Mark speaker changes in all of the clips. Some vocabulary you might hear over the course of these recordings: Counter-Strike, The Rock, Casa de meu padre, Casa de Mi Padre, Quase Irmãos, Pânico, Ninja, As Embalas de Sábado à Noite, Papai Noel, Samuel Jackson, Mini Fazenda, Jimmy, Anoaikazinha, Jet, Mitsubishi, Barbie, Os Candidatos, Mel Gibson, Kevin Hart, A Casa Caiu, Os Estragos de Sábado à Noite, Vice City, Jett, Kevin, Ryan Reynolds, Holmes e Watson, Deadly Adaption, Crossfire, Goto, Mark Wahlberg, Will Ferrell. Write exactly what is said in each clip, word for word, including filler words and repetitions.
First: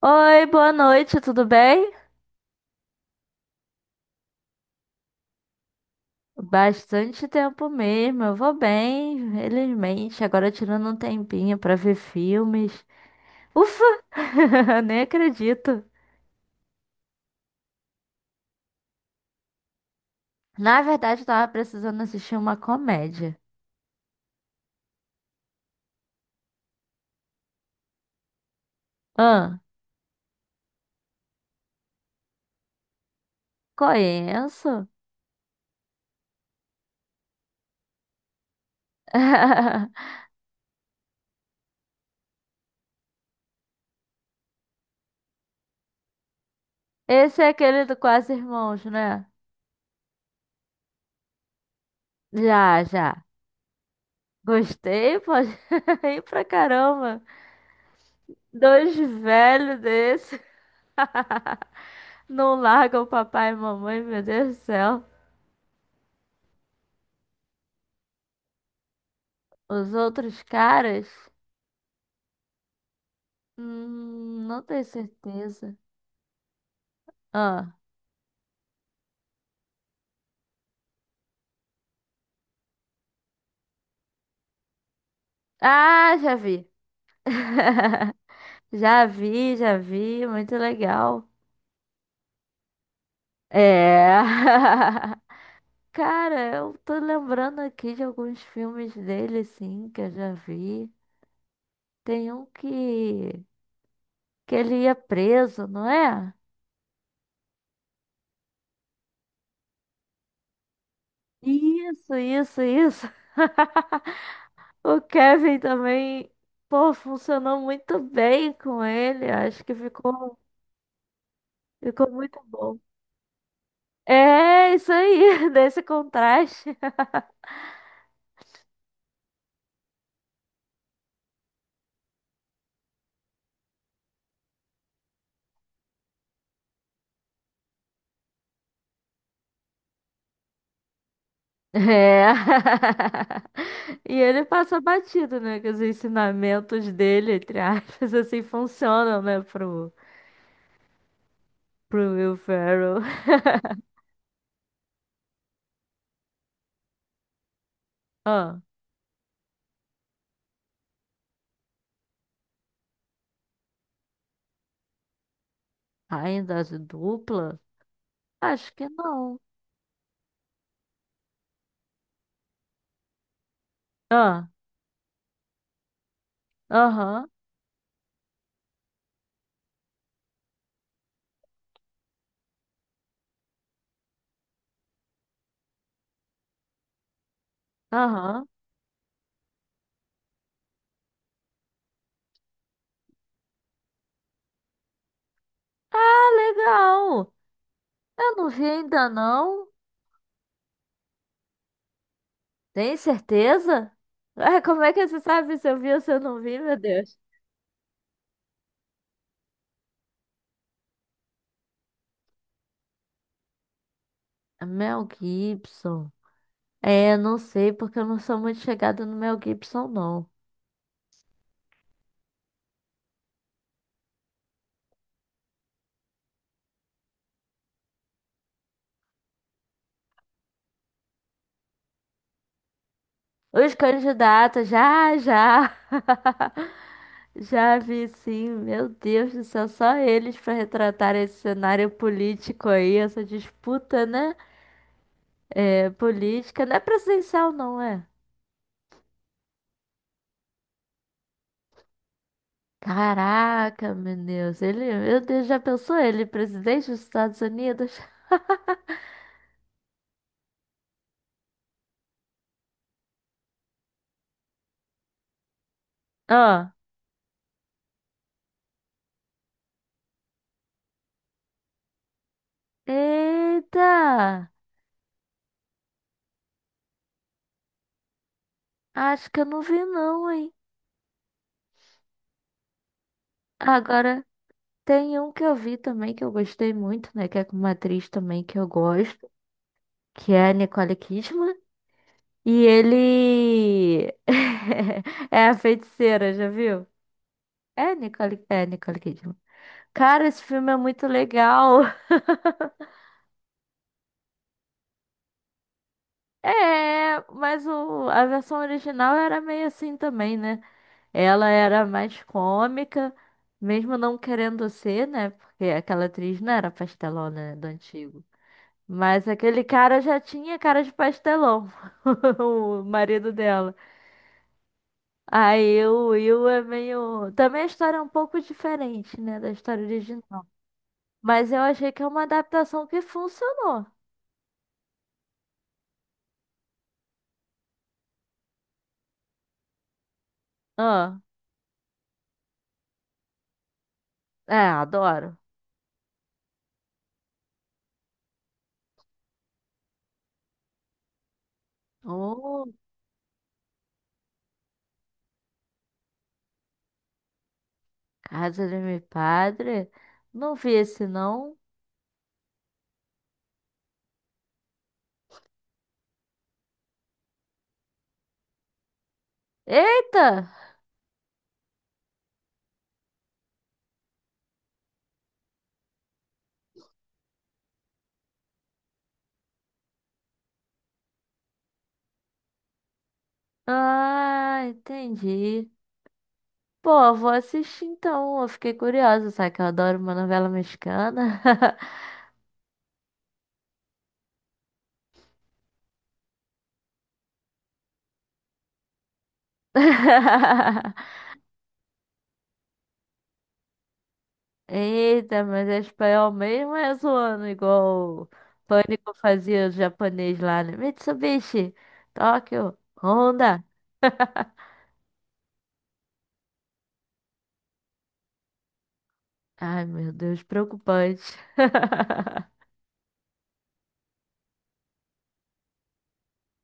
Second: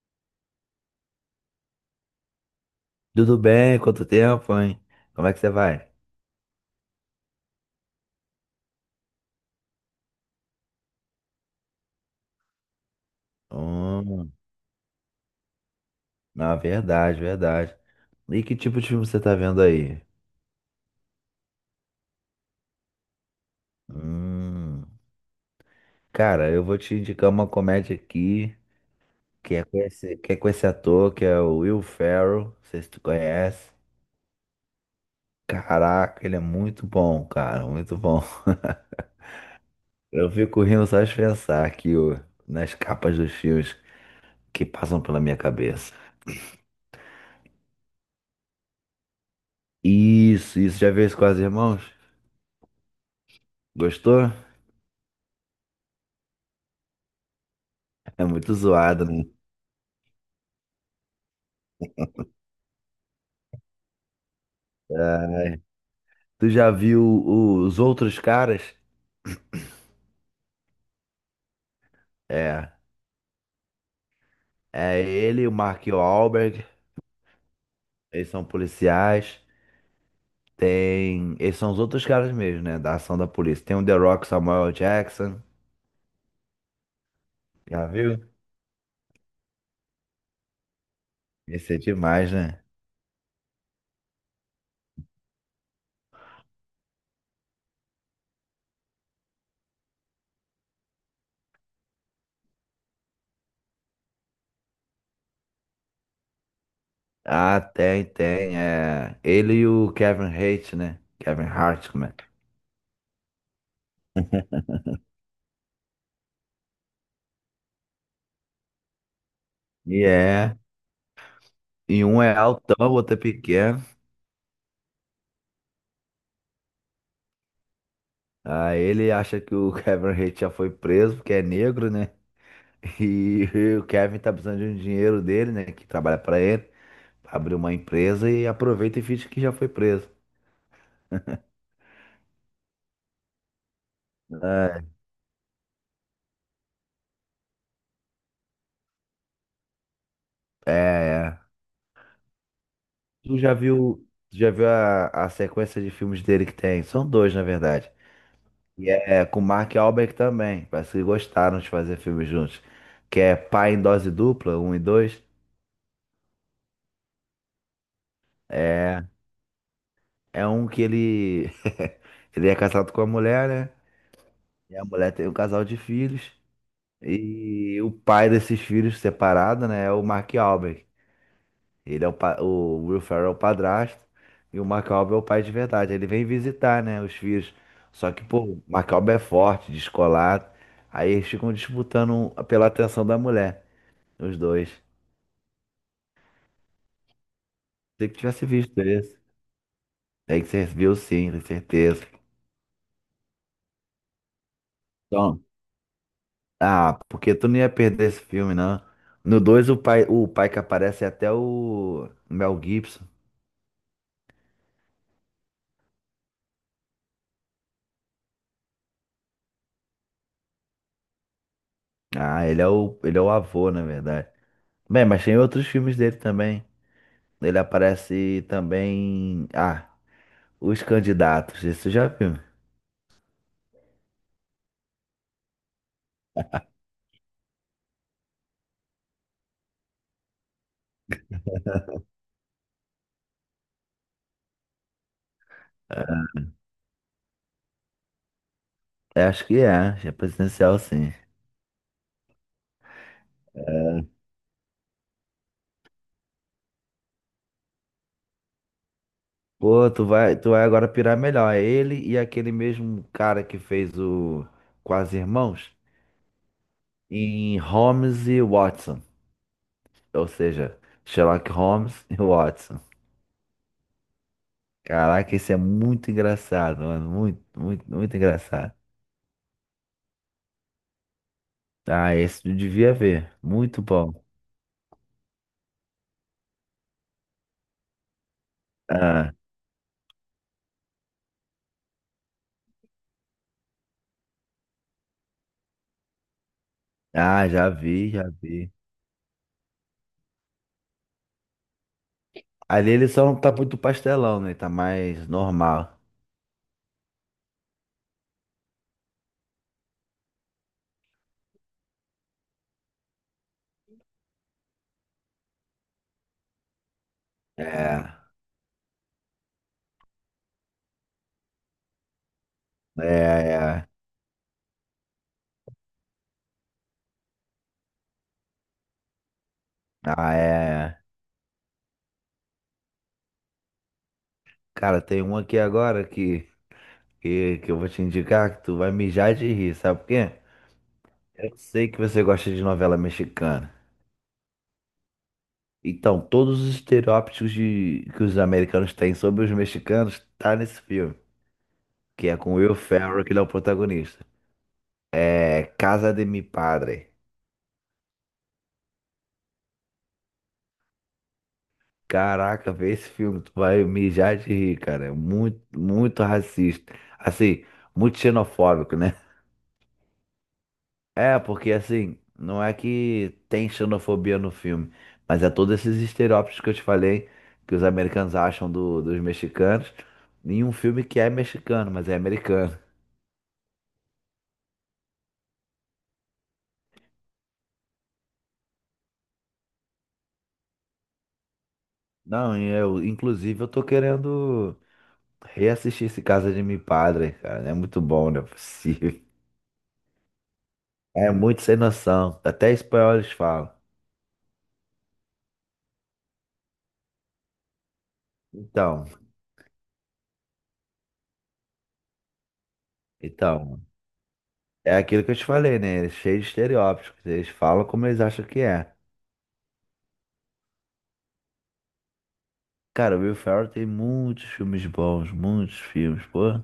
Speaker 1: Oi, boa noite, tudo bem?
Speaker 2: Tudo bem? Quanto tempo, hein? Como é que você vai?
Speaker 1: Bastante tempo mesmo, eu vou bem, felizmente. Agora tirando um tempinho pra ver filmes. Ufa!
Speaker 2: Hum,
Speaker 1: Nem acredito.
Speaker 2: não, verdade, verdade. E que tipo de filme você tá vendo aí?
Speaker 1: Na verdade, eu tava precisando assistir uma comédia.
Speaker 2: Hum, Cara, eu vou te indicar uma comédia aqui que
Speaker 1: Ah,
Speaker 2: é com esse, que é com esse ator, que é o Will Ferrell. Não sei se tu conhece.
Speaker 1: conheço?
Speaker 2: Caraca, ele é muito bom, cara, muito bom. Eu fico rindo só de pensar aqui, ó, nas capas dos filmes que passam pela minha cabeça.
Speaker 1: Esse é aquele do Quase Irmãos, né?
Speaker 2: Isso, isso. Já viu isso com as irmãos?
Speaker 1: Já, já.
Speaker 2: Gostou?
Speaker 1: Gostei, pô. Ri pra caramba.
Speaker 2: É muito
Speaker 1: Dois
Speaker 2: zoado, né?
Speaker 1: velhos desse. Não largam o papai e mamãe, meu Deus do céu.
Speaker 2: Tu já viu os outros caras?
Speaker 1: Os outros caras?
Speaker 2: É.
Speaker 1: Hum, não tenho
Speaker 2: É ele, o
Speaker 1: certeza.
Speaker 2: Mark Wahlberg.
Speaker 1: Ah,
Speaker 2: Eles são policiais. Tem. Eles são os outros caras mesmo, né? Da ação da polícia. Tem o The Rock Samuel Jackson.
Speaker 1: ah, já vi.
Speaker 2: Já viu?
Speaker 1: Já vi, já vi. Muito legal.
Speaker 2: Esse é demais, né?
Speaker 1: É. Cara, eu tô lembrando aqui de alguns filmes dele, sim, que eu já vi. Tem um que, que ele ia preso, não é?
Speaker 2: Ah, tem, tem. É. Ele e o Kevin Hart, né? Kevin Hart, como é?
Speaker 1: Isso, isso, isso. O Kevin também, pô, funcionou muito bem com ele. Acho que
Speaker 2: E
Speaker 1: ficou.
Speaker 2: é. E
Speaker 1: Ficou
Speaker 2: um é
Speaker 1: muito bom.
Speaker 2: altão, o outro é pequeno.
Speaker 1: É, isso aí, desse contraste.
Speaker 2: Aí ele acha que o Kevin Hart já foi preso, porque é negro, né? E o Kevin tá precisando de um dinheiro dele, né? Que trabalha pra ele, pra abrir uma empresa e aproveita e finge que já foi preso.
Speaker 1: É. E ele passa batido, né? Que os ensinamentos dele, entre aspas, assim, funcionam, né? Pro,
Speaker 2: É, é.
Speaker 1: pro Will Ferrell.
Speaker 2: Tu já viu, tu já viu a, a sequência de filmes dele que tem? São dois, na verdade.
Speaker 1: Ah,
Speaker 2: E é é com o Mark Wahlberg também. Parece que gostaram de fazer filmes juntos. Que é Pai em Dose Dupla, um e dois.
Speaker 1: ainda de dupla? Acho que
Speaker 2: É,
Speaker 1: não.
Speaker 2: é um que ele, ele é casado com a mulher, né?
Speaker 1: Ah,
Speaker 2: E a mulher tem um casal de filhos.
Speaker 1: aham,
Speaker 2: E o pai desses filhos separado, né, é o Mark Wahlberg. Ele é o, pa- O Will Ferrell é o padrasto e o Mark Wahlberg é o pai de verdade. Ele vem visitar, né, os filhos. Só que, pô,
Speaker 1: aham.
Speaker 2: o Mark Wahlberg é forte, descolado. Aí eles ficam disputando um, pela atenção da mulher, os dois.
Speaker 1: Ah, legal.
Speaker 2: Tem que
Speaker 1: Eu
Speaker 2: tivesse
Speaker 1: não vi
Speaker 2: visto
Speaker 1: ainda,
Speaker 2: esse.
Speaker 1: não.
Speaker 2: Tem que você viu sim, com certeza.
Speaker 1: Tem certeza? Ah, como é que você
Speaker 2: Então,
Speaker 1: sabe se eu vi ou se eu não vi, meu
Speaker 2: ah,
Speaker 1: Deus?
Speaker 2: porque tu não ia perder esse filme, não. No dois o pai, o pai que aparece é até o Mel Gibson.
Speaker 1: É Mel Gibson. É, não sei, porque eu não sou muito chegada no Mel Gibson, não.
Speaker 2: Ah, ele é o, ele é o avô, na verdade. Bem, mas tem outros filmes dele também. Ele aparece também. Ah, Os Candidatos. Isso já viu?
Speaker 1: Os candidatos, já, já. Já vi, sim. Meu Deus do céu, só eles para retratar esse cenário político aí, essa disputa, né? É, política, não é presidencial, não é?
Speaker 2: É, acho que é. É presidencial, sim.
Speaker 1: Caraca, meu Deus, ele, meu Deus, já pensou ele, presidente dos Estados Unidos?
Speaker 2: Pô, tu vai, tu vai agora pirar melhor. É ele e aquele mesmo cara que fez o Quase Irmãos
Speaker 1: Ah,
Speaker 2: em Holmes e Watson. Ou seja, Sherlock Holmes e Watson.
Speaker 1: eita,
Speaker 2: Caraca, esse é muito engraçado, mano. Muito, muito, muito engraçado.
Speaker 1: acho que eu não vi não, hein?
Speaker 2: Ah, esse tu devia ver. Muito bom.
Speaker 1: Agora tem um que eu vi também que eu gostei muito, né? Que é com uma atriz também que eu gosto,
Speaker 2: Ah.
Speaker 1: que é a Nicole Kidman. E ele é a feiticeira, já viu?
Speaker 2: Ah, já
Speaker 1: É
Speaker 2: vi, já
Speaker 1: Nicole, é
Speaker 2: vi.
Speaker 1: Nicole Kidman. Cara, esse filme é muito legal.
Speaker 2: Ali ele só não tá muito pastelão, né? Tá mais normal.
Speaker 1: É, mas o, a versão original era meio assim também, né? Ela era mais cômica, mesmo não querendo ser, né? Porque aquela atriz não era pastelona, né, do
Speaker 2: É,
Speaker 1: antigo. Mas aquele cara já tinha cara de pastelão, o marido
Speaker 2: é,
Speaker 1: dela.
Speaker 2: é.
Speaker 1: Aí o Will é meio. Também a história é um pouco diferente, né, da história
Speaker 2: Ah,
Speaker 1: original.
Speaker 2: é.
Speaker 1: Mas eu achei que é uma adaptação que funcionou.
Speaker 2: Cara, tem um aqui agora que, que, que eu vou te indicar que tu vai mijar de rir, sabe por quê?
Speaker 1: Ah,
Speaker 2: Eu sei que você gosta de novela mexicana.
Speaker 1: é, adoro.
Speaker 2: Então, todos os estereótipos de, que os americanos têm sobre os mexicanos tá nesse filme, que é com
Speaker 1: Oh,
Speaker 2: Will Ferrell, que ele é o protagonista. É Casa de Mi Padre.
Speaker 1: Casa de meu padre. Não vi esse, não.
Speaker 2: Caraca, vê esse filme, tu vai mijar de rir, cara. É muito, muito racista. Assim, muito xenofóbico, né?
Speaker 1: Eita!
Speaker 2: É, porque assim, não é que tem xenofobia no filme, mas é todos esses estereótipos que eu te falei, que os americanos acham do- dos mexicanos, em um filme que é mexicano, mas é americano.
Speaker 1: Ah, entendi. Pô, vou assistir então. Eu fiquei curiosa, sabe que eu adoro uma novela mexicana.
Speaker 2: Não, e eu, inclusive, eu tô querendo reassistir esse Casa de Mi Padre, cara. É muito bom, não é possível. É muito sem noção. Até espanhol eles falam.
Speaker 1: Eita, mas é espanhol mesmo, é zoando igual o
Speaker 2: Então.
Speaker 1: Pânico fazia o japonês lá, né? Mitsubishi, Tóquio, Honda.
Speaker 2: Então, é aquilo que eu te falei, né? Eles cheios de estereótipos. Eles falam como eles acham que é.
Speaker 1: Ai, meu Deus, preocupante.
Speaker 2: Cara, o Will Ferrell tem muitos filmes bons, muitos filmes, pô.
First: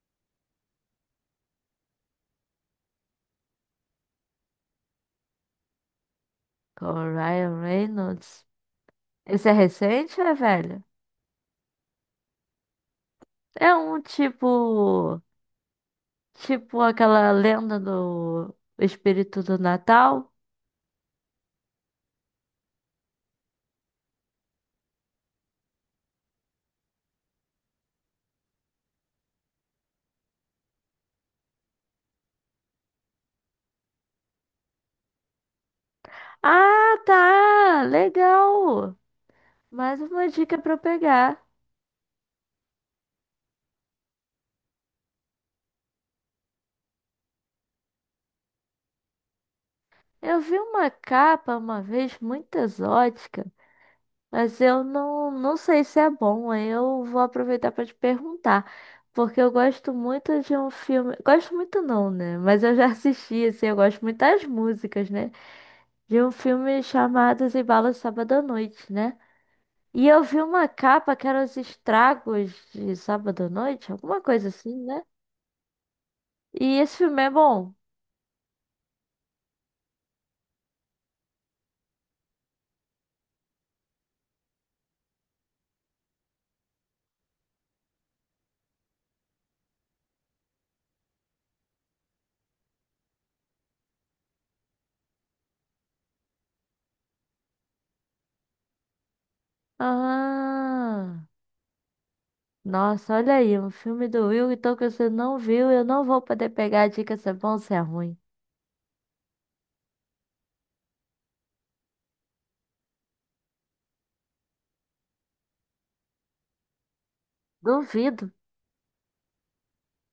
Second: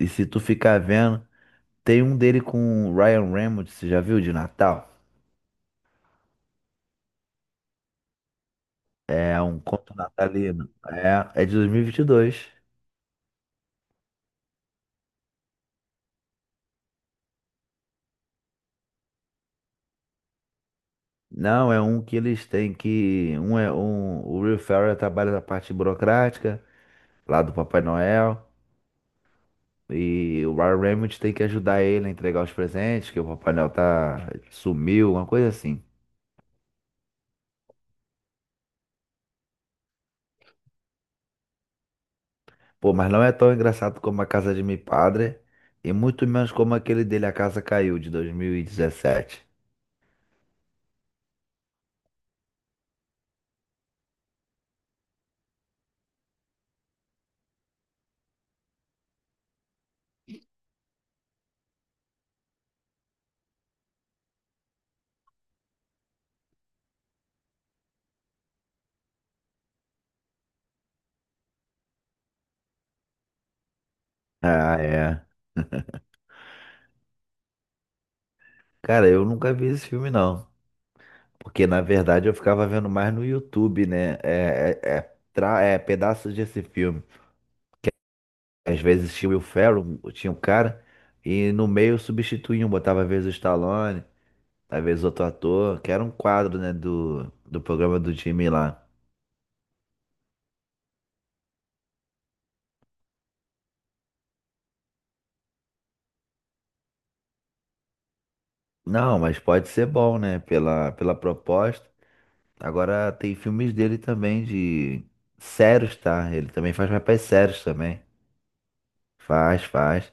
Speaker 2: E se tu ficar vendo, tem um dele com o Ryan Reynolds, você já viu, de Natal?
Speaker 1: Com o Ryan Reynolds.
Speaker 2: É
Speaker 1: Esse é
Speaker 2: um conto
Speaker 1: recente ou é
Speaker 2: natalino.
Speaker 1: velho?
Speaker 2: É, é de dois mil e vinte e dois.
Speaker 1: É um tipo. Tipo aquela lenda do espírito do Natal.
Speaker 2: Não, é um que eles têm que. Um é um. O Will Ferrell trabalha na parte burocrática, lá do Papai Noel. E o Ryan Reynolds tem que ajudar ele a entregar os presentes, que o Papai Noel tá sumiu, uma coisa assim.
Speaker 1: Ah, tá! Legal! Mais uma dica pra eu pegar.
Speaker 2: Pô, mas não é tão engraçado como A Casa de Mi Padre, e muito menos como aquele dele A Casa Caiu, de dois mil e dezessete.
Speaker 1: Eu vi uma capa uma vez muito exótica, mas eu não, não sei se é bom. Aí eu vou aproveitar para te perguntar, porque eu gosto muito de um filme. Gosto muito não, né? Mas eu já assisti, assim, eu gosto muito das músicas, né? De um filme chamado As Embalas de Sábado à Noite, né? E eu vi uma capa que era Os Estragos de Sábado à Noite, alguma coisa assim,
Speaker 2: Ah,
Speaker 1: né?
Speaker 2: é.
Speaker 1: E esse filme é bom.
Speaker 2: Cara, eu nunca vi esse filme, não. Porque, na verdade, eu ficava vendo mais no YouTube, né? É, é, é, tra- é pedaços desse filme. Às vezes tinha o Will Ferrell, tinha o cara, e no meio substituíam, botava às vezes o Stallone. Às vezes outro ator, que era um quadro, né, do, do programa do Jimmy lá.
Speaker 1: Ah. Nossa, olha aí, um filme do Will, então que você não viu, eu não vou poder pegar a dica se é bom ou se é ruim.
Speaker 2: Não, mas pode ser bom, né, pela, pela proposta. Agora tem filmes dele também de sérios, tá? Ele também faz papéis sérios também.
Speaker 1: Duvido.
Speaker 2: Faz, faz.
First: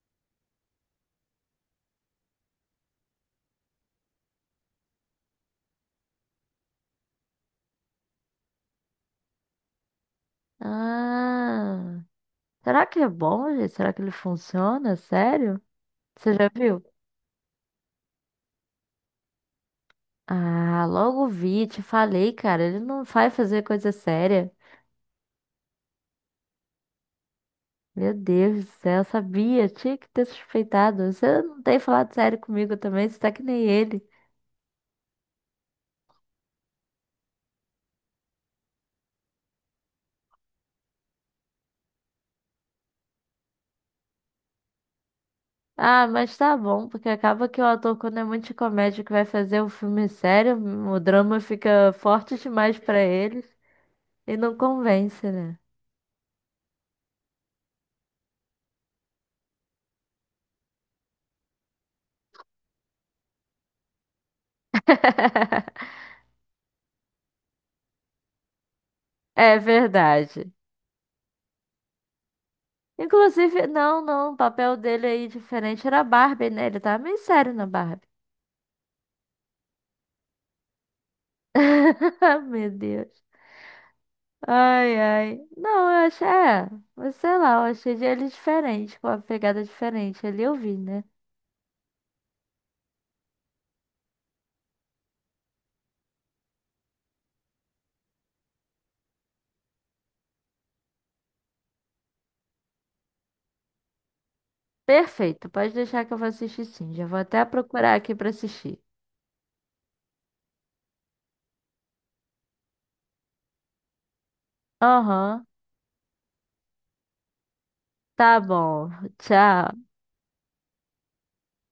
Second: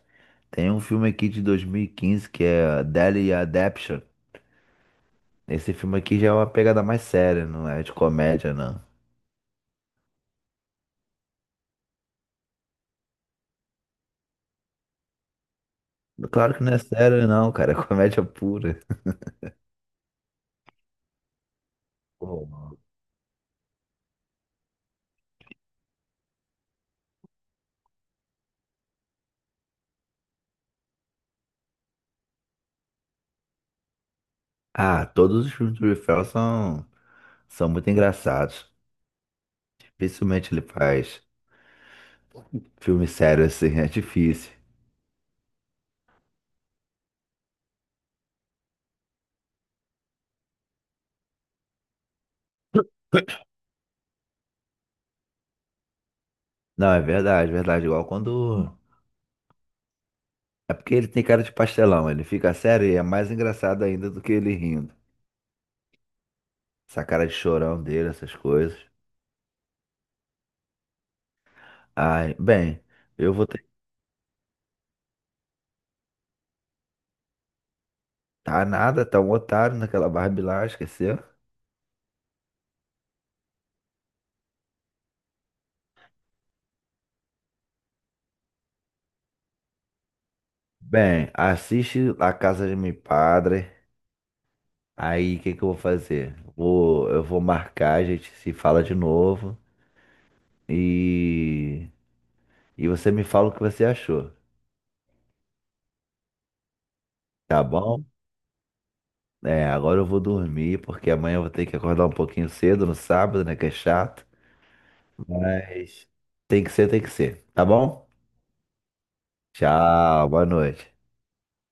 Speaker 2: Tem um filme aqui de dois mil e quinze que é Deadly Adaption. Esse filme aqui já é uma pegada mais séria, não é de comédia, não.
Speaker 1: Ah, será que é bom, gente? Será que ele funciona? Sério? Você já
Speaker 2: Claro que não é
Speaker 1: viu?
Speaker 2: sério, não, cara. É comédia pura.
Speaker 1: Ah, logo vi, te falei,
Speaker 2: Pô,
Speaker 1: cara, ele não vai fazer coisa séria. Meu Deus do céu, eu sabia, tinha que ter suspeitado. Você não tem falado sério comigo também, você tá que nem ele.
Speaker 2: Ah, todos os filmes do Will Ferrell são, são muito engraçados. Dificilmente ele faz filme sério assim, é difícil.
Speaker 1: Ah, mas tá bom, porque acaba que o ator, quando é muito de comédia que vai fazer um filme sério, o drama fica forte demais pra ele e não convence, né?
Speaker 2: Não, é verdade, é verdade. Igual quando. É porque ele tem cara de pastelão, ele fica sério e é mais engraçado ainda do que ele rindo. Essa cara de chorão dele, essas coisas.
Speaker 1: É verdade.
Speaker 2: Ai, bem, eu vou ter.
Speaker 1: Inclusive, não, não, o papel dele aí diferente era a Barbie, né? Ele tava meio sério na Barbie.
Speaker 2: Tá nada, tá um otário naquela Barbie lá, esqueceu?
Speaker 1: Meu Deus. Ai, ai. Não, eu achei, é, mas sei lá, eu achei ele diferente, com a pegada diferente. Ali eu vi, né?
Speaker 2: Bem, assiste La Casa de Mi Padre. Aí, o que que eu vou fazer? Vou, eu vou marcar, a gente se fala de novo e, e você me fala o que você achou,
Speaker 1: Perfeito, pode deixar que eu vou assistir sim. Já vou até
Speaker 2: tá
Speaker 1: procurar
Speaker 2: bom?
Speaker 1: aqui pra assistir.
Speaker 2: É, agora eu vou dormir, porque amanhã eu vou ter que acordar um pouquinho cedo no sábado, né? Que é chato.
Speaker 1: Aham,
Speaker 2: Mas tem que ser, tem que ser. Tá bom?
Speaker 1: tá bom. Tchau.
Speaker 2: Tchau, boa noite.